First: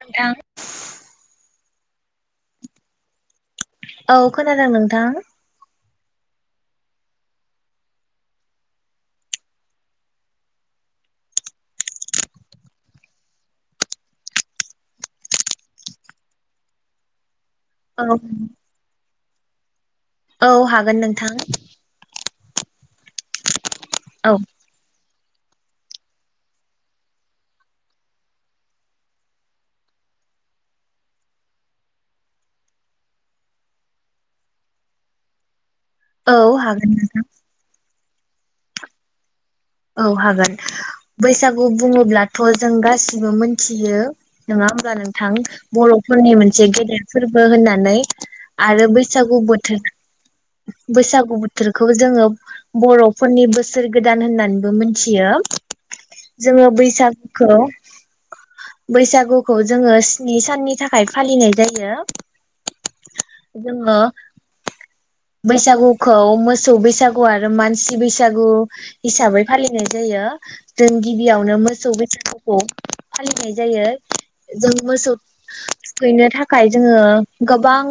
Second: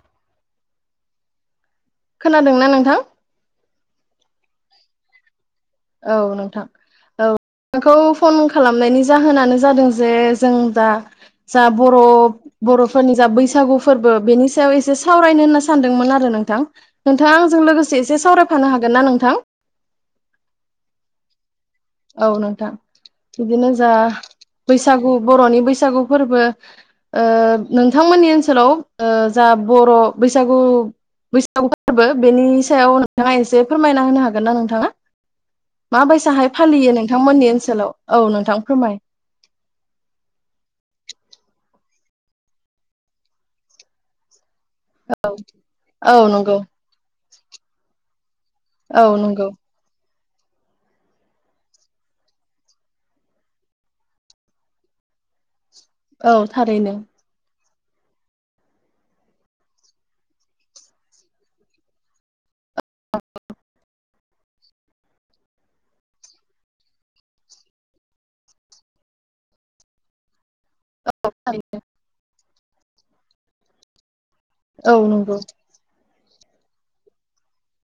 नोंथां खोनादोंना नोंथां? औ खोनादों नोंथां औ नोंथां औ खौ फन खालामनायनि जाहोनानो जादों जे जों दा जा बर' बर'फोरनि जा बैसागु फोर्बो बेनि सायाव एसे सावरायनो होनना सानदोंमोन आरो नोंथां नोंथाङा आंजों लोगोसे औ एसे सावरायफानो हागोन ना नोंथां? औ हागोन नोंथां औ नोंथां बिदिनो जा औ बैसागु बर'नि बैसागु फोर्बो ओ नोंथांमोननि ओनसोलाव ओ जा बर' बैसागु बैसागु फोर्बो बेनि सायाव नोंथाङा एसे फोरमायना होनो हागोन ना नोंथाङा? औ माबैसाहाय हागोन फालियो नोंथां नोंथांमोननि ओनसोलाव औ नोंथां फोरमाय औ हागोन बैसागु बुङोब्लाथ जों गासिबो मोनथियो नङा होमबा नोंथां औ बर'फोरनि नंगौ मोनसे गेदेर फोर्बो होननानै आरो औ बैसागु नंगौ बोथोर बैसागु बोथोरखौ जोङो बर'फोरनि बोसोर गोदान होननानै बो मोनथियो औ जोङो थारैनो बैसागुखौ [inaudible] बैसागुखौ जोङो स्नि साननि थाखाय फालिनाय जायो जोङो बैसागुखौ मोसौ बैसागु आरो मानसि बैसागु हिसाबै फालिनाय जायो जों गिबियावनो मोसौ बैसागुखौ फालिनाय जायो जों औ मोसौ नंगौ हैैनो थाखाय जोङो गोबां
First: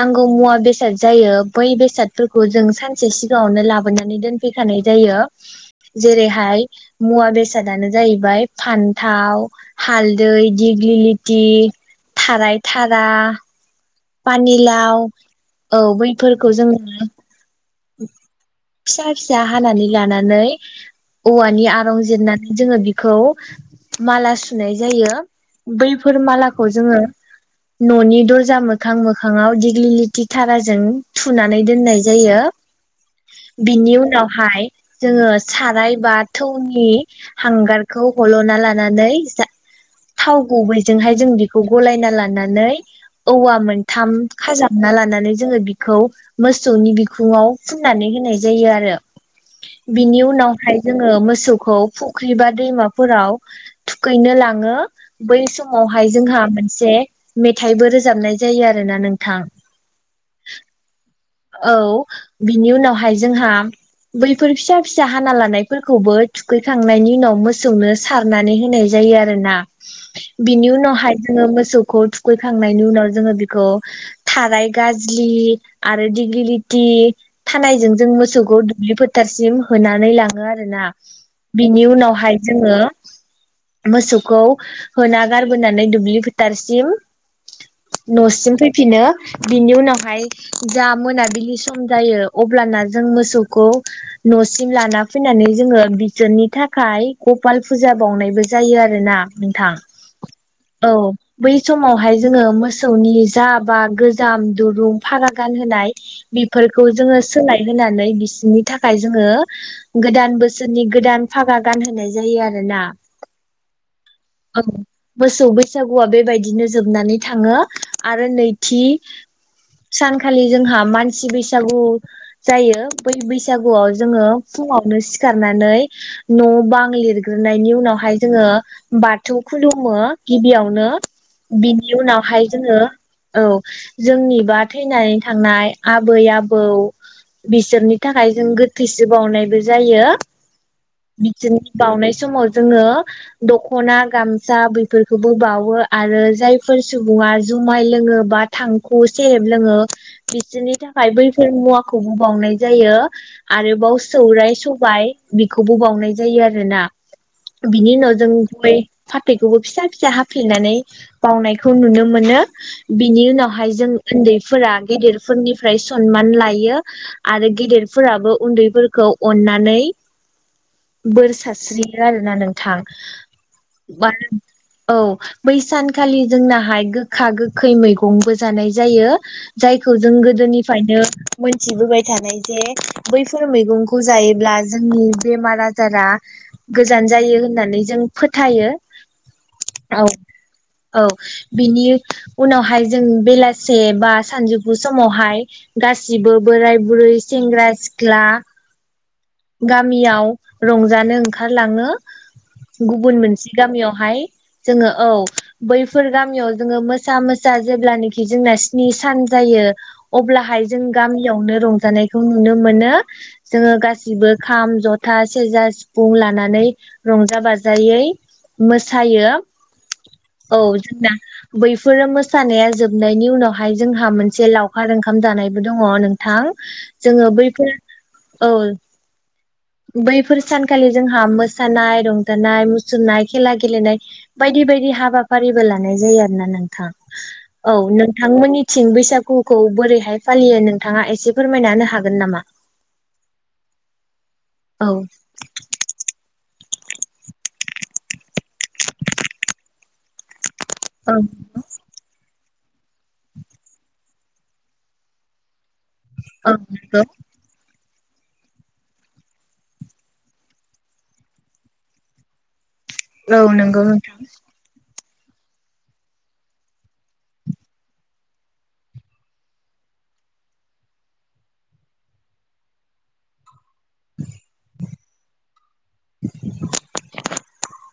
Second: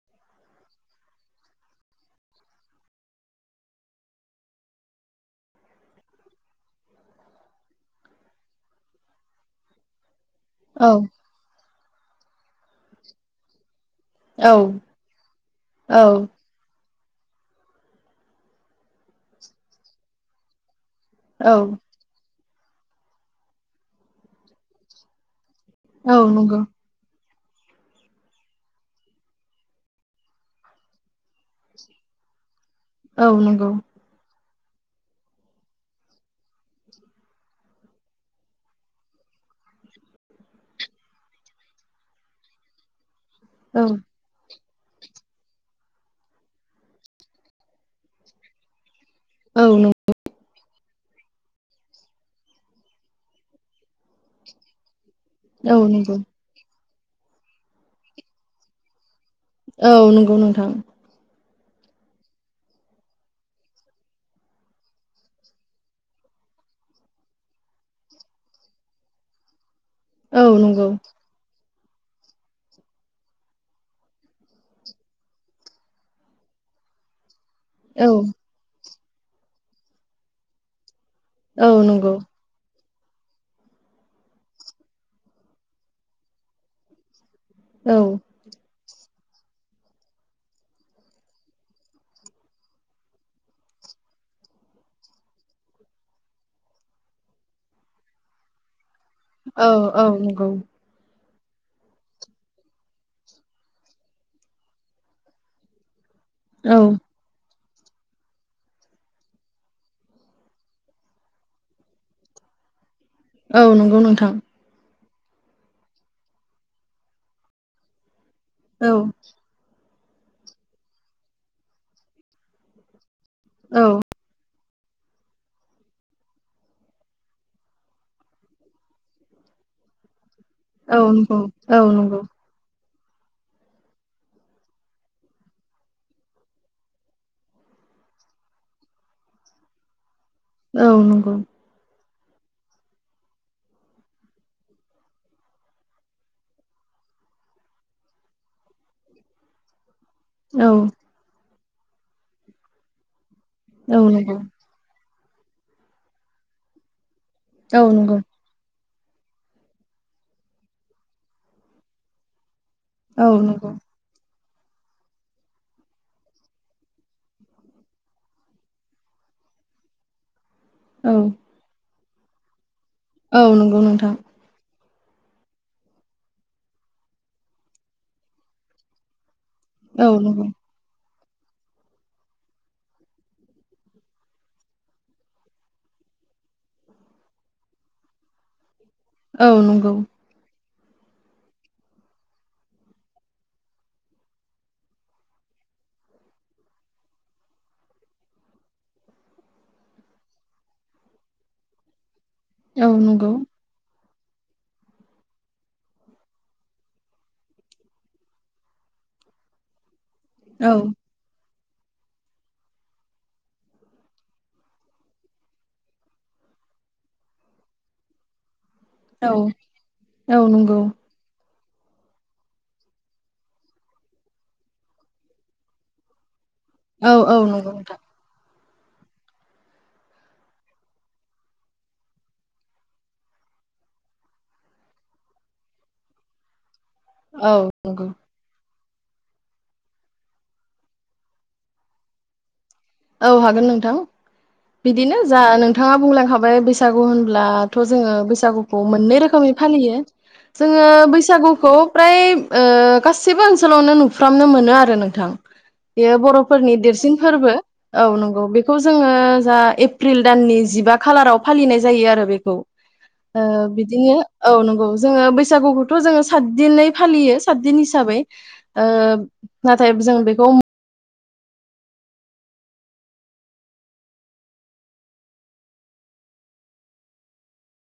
नांगौ मुवा बेसाद जायो बै बेसादफोरखौ जों सानसे सिगाङावनो लाबोनानै दोनफैखानाय जायो जेरैहाय मुवा बेसादानो जाहैबाय फान्थाव हालदै दै औ दिग्लिलिथि थाराय थारा औ पानिलाव औ बैफोरखौ जोङो फिसा फिसा हानानै लानानै औ औवानि आरं जिरना जोङो बिखौ माला सुनाय जायो। औ बैफोर नंगौ मालाखौ जोङो न'नि दर्जा मोखां मोखाङाव दिग्लिलिथि थाराजों थुनानै दोननाय जायो औ नंगौ बिनि उनावहाय जोङो साराय बा थौनि हांगारखौ हल'ना लानानै जा थाव गुबैजोंहाय जों बेखौ गलायना लानानै औवा औ मोनथाम खाजाबना लानानै जोङो बिखौ मोसौनि बिखुङाव फुननानै होनाय जायो आरो औ नं बिनि उनावहाय जोङो मोसौखौ फुख्रि बा दैमाफोराव थुखैनो लाङो। बै औ समावहाय नंगौ जोंहा मोनसे मेथाइबो रोजाबनाय जायो आरोना नोंथां। औ नंगौ नोंथां। औ बिनि उनावहाय जोंहा बैफोर फिसा फिसा हाना लानायफोरखौबो थुखैखांनायनि उनाव मोसौनो सारनानै होनाय जायो। औ बिनि नंगौ उनावहाय जोङो मोसौ खौ थुखैखांनायनि उनाव जोङो बेखौ थाराय गाजलि आरो दिग्लिलिटि थानायजों औ जों मोसौखौ दुब्लिफोर फोथारसिम होनानै लाङो आरो ना औ बिनि नंगौ उनावहाय जोङो। मोसौखौ होना गारबोनानै दुब्लि फोथारसिम औ न'सिम फैफिनो बिनि उनावहाय जा मोनाबिलि सम जायो अब्लाना जों मोसौखौ न'सिम लाना फैनानै जोङो बिसोरनि थाखाय गपाल फुजा बावनायबो जायो आरो आरोना औ नोंथां औ नंगौ औ बै समावहाय जोङो मोसौनि जा बा गोजाम दुरुं फागा गानहोनाय औ बेफोरखौ जोङो सोलाय होनानै बिसोरनि थाखाय जोङो गोदान बोसोरनि गोदान फागा गान होनाय जायो आरो ना। औ नंगौ नोंथां। मोसौ बैसागुआ बेबायदिनो जोबनानै थाङो आरो। आरो नैथि औ सानखालि जोंहा मानसि बैसागु जायो। बै बैसागुआव औ जोङो फुङावनो सिखारनानै न' बां लिरग्रोनायनि उनावहाय जोङो बाथौ खुलुमो। गिबियावनो औ नंगौ औ बिनि नंगौ उनावहाय जोङो औ जोंनिबा थैनानै थांनाय आबै आबौ बिसोरनि थाखाय जों गोथैसि बावनायबो जायो औ नंगौ बिसोरनि बावनाय समाव जोङो द'खना गामसा बैफोरखौबो बाउओ आरो जायफोर सुबुं जुमाय लोङोब बा थांखु सेरेब लोङो औ बिसोरनि थाखाय बैफोर मुवाखौबो बावनाय जायो। आरोबाव औ नंगौ सौराइ सबाइ बेखौबो बाउनाय जायो आरोना। औ बिनि नंगौ न'जों फाथैखौबो फिसा फिसा हाफ्लेनानै बावनायखौ नुनो मोनो बिनि औ नंगौ उनावहाय औ जों उन्दैफोरा गेदेर फोरनिफ्राय सनमान लायो आरो गेदेरफोराबो उन्दैफोरखौ अननानै बोर सास्रियो आरोना नोंथां। औ नंगौ बा नोंथां। औ बै सानखालि जोंनाहाय गोखा गोखै मैगं बो जानाय जायो। जायखौ औ जों नंगौ गोदोनिफ्रायनो मोनथि बोबाय थानाय जे बैफोर मैगंखौ जायोब्ला जोंनि बेमार आजारा गोजान जायो होननानै जों फोथायो औ नंगौ। औ औ बिनि उनावहाय जों बेलासि से बा सानजौफु समावहाय गासिबो बोराय बुरै सेंग्रा सिख्ला [inaudible] गामियाव रंजानो ओंखार लाङो। औ गुबुन नंगौ मोनसे गामियाव हाय जोङो औ बैफोर गामियाव जोङो मोसा मोसा जेब्लानि जोंना स्नि सान जायो अब्लाहाय औ जों गामियावनो रं जानायखौ नुनो मोनो जोङो गासिबो खाम, ज'था, सेरजा, सिफुं लानानै रंजा बाजायै मोसायो। औ औ, जोंना बैफोरो मोसानाया जोब नायनि उनावहाय जोंहा मोनसे लावखार ओंखाम जानायबो दङ नोंथां। औ जोङो औ नंगौ बैफोर नोंथां औ। [inaudible] बैफोर सानखालि जोंहा मोसानाय, रंजानाय, मुसुरनाय, खेला गेलेनाय बायदि बेबायदि हाबाफारिबो लानाय जायो आरो ना नोंथां। औ नोंथांमोननि मिथिं बैसागुखौ बोरैहाय फालियो नोंथाङा एसे फोरमायना हागोन नामा? औ हागोन नोंथां औ बिदिनो जा नोंथाङा बुंलांखाबाय बेस बैसागु होनब्ला थ' जोङो बैसागुखौ मोननै रोखोमै फालियो। जोङो औ बैसागुखौ फ्राय ओ गासिबो ओनसोलावनो नुफ्रामनो मोनो आरो नोंथां। बेयो औ बर'फोरनि नंगौ देरसिन फोरबो। औ नंगौ बेखौ जोङो जा एप्रिल दाननि जिबा खालाराव फालिनाय जायो आरो बेखौ। औ ओ नंगौ नोंथां बिदिनो औ नोंगौ। जोङो बैसागुखौथ' जोङो सात दिनै फालियो सातदिन हिसाबै ओ नाथाय जों बेखौ [inaudible]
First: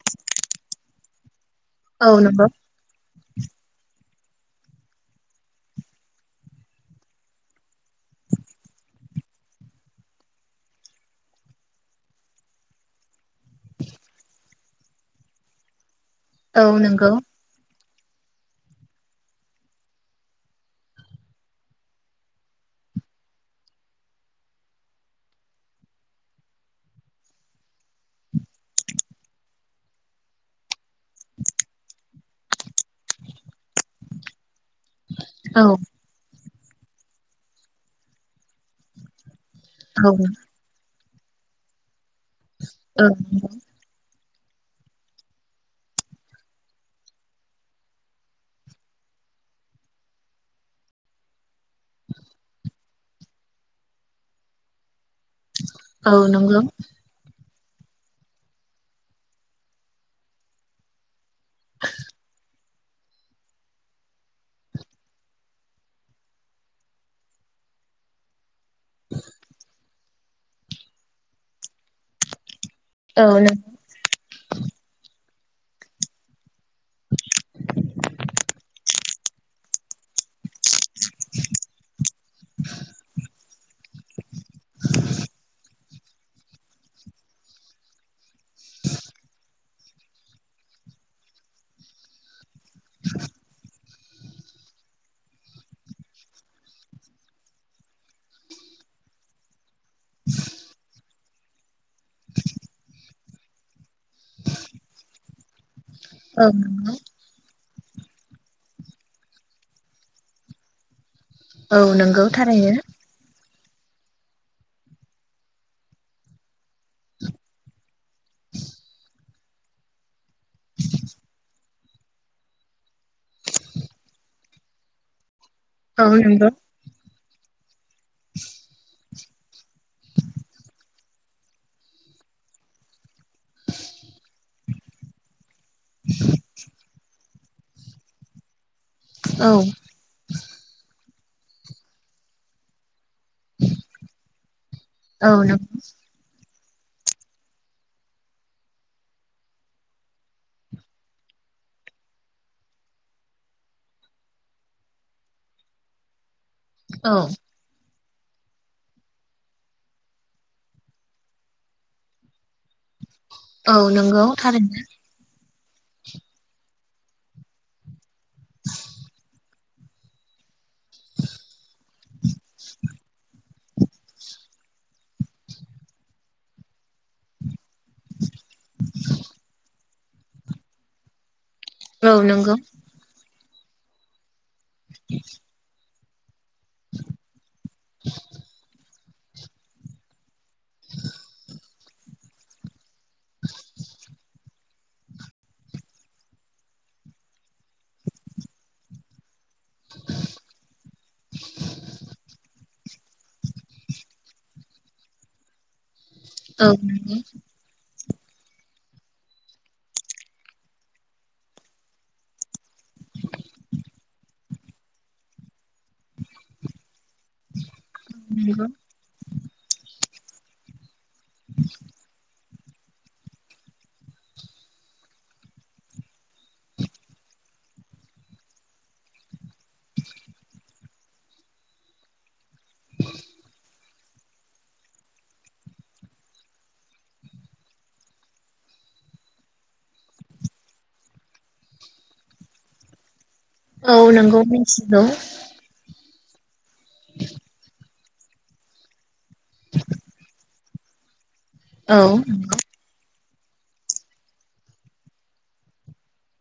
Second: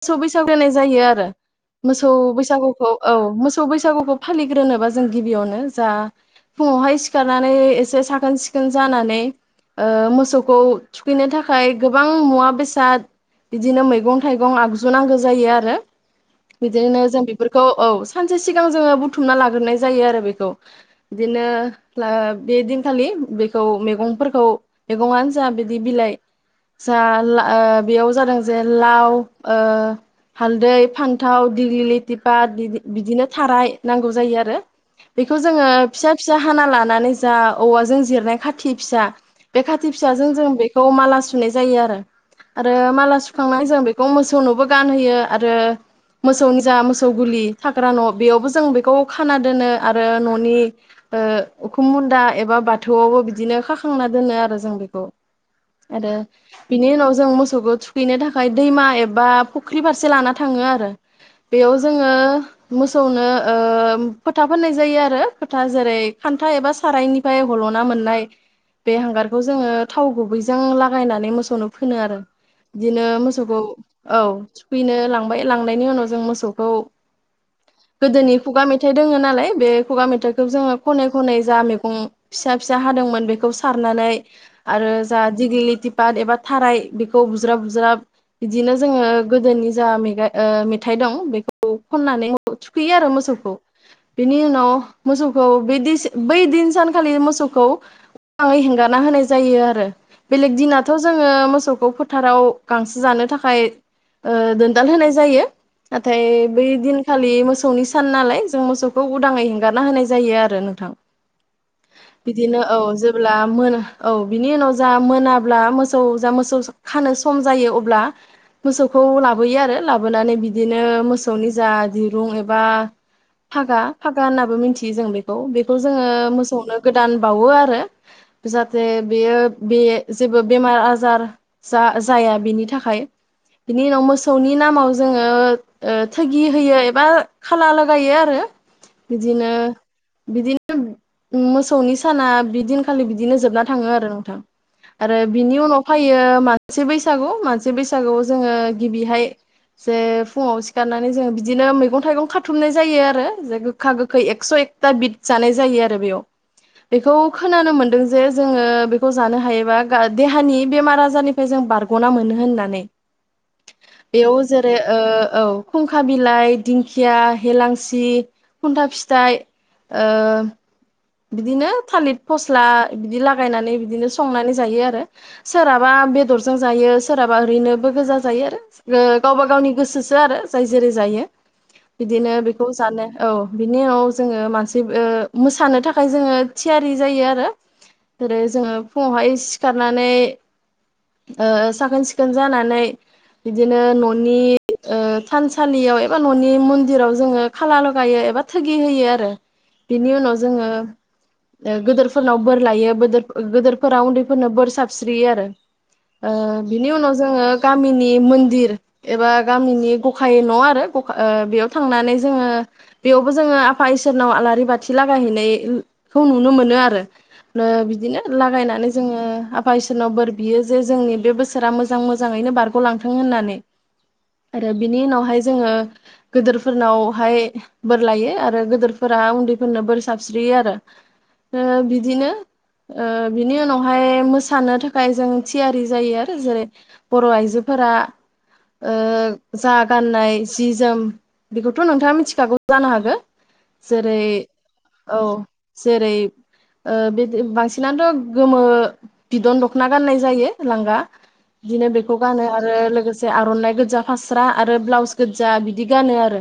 [unintelligible] जायो आरो औ मोसौ नंगौ बैसागुखौ औ मोसौ बैसागुखौ फालिग्रोनोबा जों गिबियावनो जा फुङाव हाय सिखारनानै एसे साखोन सिखोन जानानै ओ मोसौखौ थुखैनो थाखाय गोबां मुवा बेसाद बिदिनो मैगं-थाइगं गं आगजु नांगौ जायो आरो औ बिदिनो नंगौ जों बेफोरखौ औ सानसे सिगां जोङो बुथुमना लाग्रोनाय जायो आरो बेखौ बिदिनो ला बेदि खालि बेखौ मेगंफोरखौ मेगङा जा बिदि बिलाइ जा ला ओ बेयाव जादों जे लाव ओ हालदै फान्थाव दिग्लिलिथिपा बिदि-बिदिनो थाराय नांगौ जायो आरो बेखौ औ जोङो फिसा फिसा हाना लानानै जा औवाजों जिरनाय खाथि फिसा, बे खाथि औ फिसाजों जों बेखौ माला सुनाय जायो आरो। आरो औ माला सुखांनानै जों बेखौ मोसौनोबो गानहोयो आरो मोसौनि जा मोसौ गुलि थाग्रा न' बेयावबो जों बेखौ खाना दोनो आरो न'नि ओ उखुम मुन्दा एबा बाथौआवबो बिदिनो खाखांना दोनो आरो जों बेखौ। आरो औ नंगौ बिनि उनाव जों मोसौखौ थुखैनो थाखाय दैमा एबा फुख्रि फारसे लाना थाङो आरो बेयाव जोङो मोसौनो ओ खोथा फोननाय जायो आरो खोथा जेरै खान्था एबा सारायनिफ्राय हल' ना मोननाय बे हांगारखौ जोङो थाव गुबैजों लागायनानै मोसौनो फोनो आरो, बिदिनो औ मोसौखौ नों औ सुखैनो लांबाय लांनायनि उनाव जों मोसौ खौ गोदोनि खुगा मेथाइ दोङ नालाय बे खुगा मेथाइखौ जोङो खनै खनै जा मैगं फिसा फिसा हादोंमोन बेखौ सारनानै आरो जा दिग्लिथिपाट एबा थाराय बेखौ बुज्राब बुज्राब बिदिनो जोंङो गोदोनि जा मेगा ओ मेथाइ दं बेखौ खननानै थुखैयो आरो मोसौखौ। बेनि उनाव मोसौखौ बे दैसा बै दिन सानखालि मोसौखौ मोजांङै हेंगारा होनाय जायो आरो बेलेग दिनाथ' जोंङो मोसौखौ फोथाराव गांसो जानो थाखाय ओ दोनदाल होनाय जायो नाथाय औ बै नंगौ दिनखालि मोसौनि सान नालाय जों मोसौखौ उदांङै हेंगारना होनाय जायो आरो नोंथां। औ नंगौ बिदिनो औ थारैनो जेब्ला मोन औ बिनि उनाव जा मोनाब्ला मोसौ जा मोसौ खानो सम जायो अब्ला मोसौखौ लाबोयो आरो लाबोनानै बिदिनो मोसौनि जा दिरुं एबा फागा फागा होननाबो मिथियो जों बे खौ बेखौ औ जोंङो नंगौ मोसौनो गोदान बावो आरो जाहाथे बेयो बे जेबो बेमार आजार जा जाया बेनि थाखाय बिनि उनाव मोसौनि नामाव जोंङो ओ थोगि होयो ए बा खाला लागायो आरो औ बिदिनो बिदिनो मोसौनि साना बि दिन खालि बिदिनो जोबना थांङो आरो नोंथां आरो औ बिनि नंगौ उनाव फायो मान सि बैसागु मानसि बैसागुआव जोंङो गिबिहाय जे फुंङाव सिखारनानै जोङो बिदिनो मैगं थाइगं खाथुमनाय जायो आरो जे गोखा गोखै एक्स' एक था बिद जानाय जायो आरो बेयाव औ बेखौ खोनानो मोनदों जे जोंङो बेखौ जानो हायोबा गा देहानि बेमार आजारनिफ्राय जों बारग'ना मोनो होननानै। औ नंगौ बेयाव जेरै थारैनो ओ औ खुंखा बिलाइ दिंखिया हेेलांसि खुन्था फिथाइ ओ बिदिनो थालिर फस्ला बिदि लागायनानै बिदिनो संनानै जायो आरो सोरहाबा बेदरजों जायो सोरहाबा ओरैनो बो गोजा जायो आरो ओ गावबा गावनि गोसोसो आरो जाय जेरै जायो। औ बिदिनो नंगौ बेखौ जानो औ बिनि उनाव जोंङो मानसि ओ मोसानो थाखाय थाखाय जोंङो थियारि जायो आरो जेरै जोंङो फुंङावहाय सिखारनानै ओ साखोन सिखोन जानानै बिदिनो न'नि ओ थानसालियाव एबा न'नि मन्दिराव जोंङो खाला लगायो एबा थोगि होयो आरो। बेनि उनाव जोंङो ओ गोदोरफोरनाव बोर लायो बोदोर गोदोरफोरा उन्दैफोरनो बोर साबस्रियो आरो। ओ औ बिनि उनाव नंगौ जोंङो गामिनि मन्दिर एबा गामिनि गखाय न' आरो ओ बेयाव थांनानै जोंङो बेयावबो जोंङो आफा इसोरनाव आलारि बाथि लागायहैनाय खौ नुनो मोनो आरो ओ बिदिनो नंगौ लागायनानै जोंङो आफा इसोरनाव बोर बियो जे जोंनि बे बोसोरा मोजां मोजां यैनो बारग'लांथों होननानै आरो बिनि उनावहाय जोंङो गोदोरफोरनावहाय बोर लायो आरो गोदोरफोरा उन्दैफोरनो बोर सारस्रियो आरो। ओ बिदिनो ओ बिनि उनावहाय मोसानो थाखाय जों थियारि जायो आरो जेरै बर' आइजोफोरा ओ जा गाननाय जि जोम बेखौथ' नोंथांङा मिथिखागौ जानो हागो। औ जेरै नंगौ मिथिगौ औ जेरै ओ बिदि बांसिनाथ' गोमो बिदन दख'ना गाननाय जायो लांगा बिदिनो औ बेखौ गानो आरो लोगो से आर'नाइ गोजा फास्रा आरो ब्लाउस गोजा बिदि गानो आरो।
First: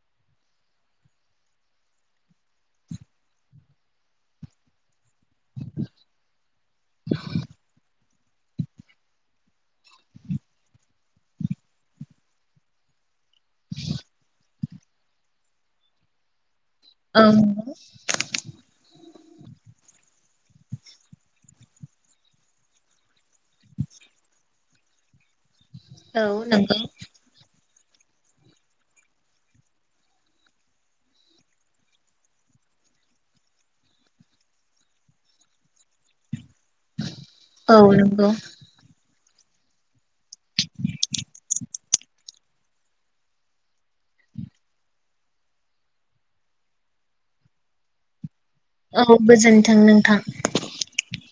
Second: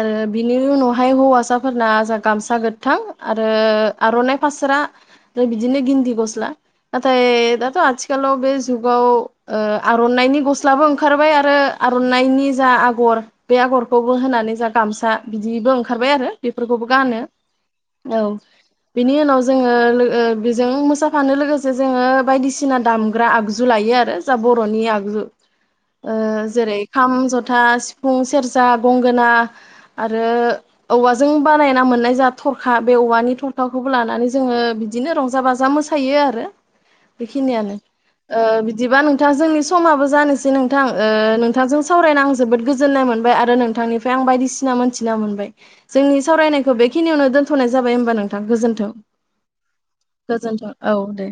आरो बिनि उनावहाय हौवासाफोरना जा गामसा गोथां आरो आर'नाइ फा स्रा बिदिनो गिन्दि गस्ला नाथाय दाथ' आथिखालाव बे जुगाव ओ आर'नाइनि गस्लाबो ओंखारबाय आरो आर'नाइनि जा आगर बे आगरखौबो होनानै जा गामसा बिदिबो ओंखारबाय आरो। बेफोरखौबो गानो औ नंगौ औ बिनि उनाव जोङो लो ओ बेजों मोसाफानो लोगोसे जोङो बायदिसिना दामग्रा आगजु लायो आरो। [unintelligible] बर'नि आगजु ओ औ नंगौ जेरै- खाम जथा सि फुं, सेरजा, गंगोना आरो औवाजों बानायना मोननाय जा थरखा बे औवानि थरखाखौबो लानानै जोङो बिदिनो रंजा बाजा मोसायो आरो। बेखिनियानो औ नंगौ ओ बिदिबा नों थां जोंनि समाबो जानोसै नोंथां ओ नोंथांजों सावरायना आं जोबोद गोजोननाय मोनबाय आरो नोंथांनिफ्राय आं आं बायदिसिना मोनथिना मोनबाय जोंनि सावरायनायखौ बेखिनियावनो दोन्थ'नाय जाबाय होनबा नों थां गोजोनथों औ गोजोन्थों नोंथां गोजोनथों औ दे।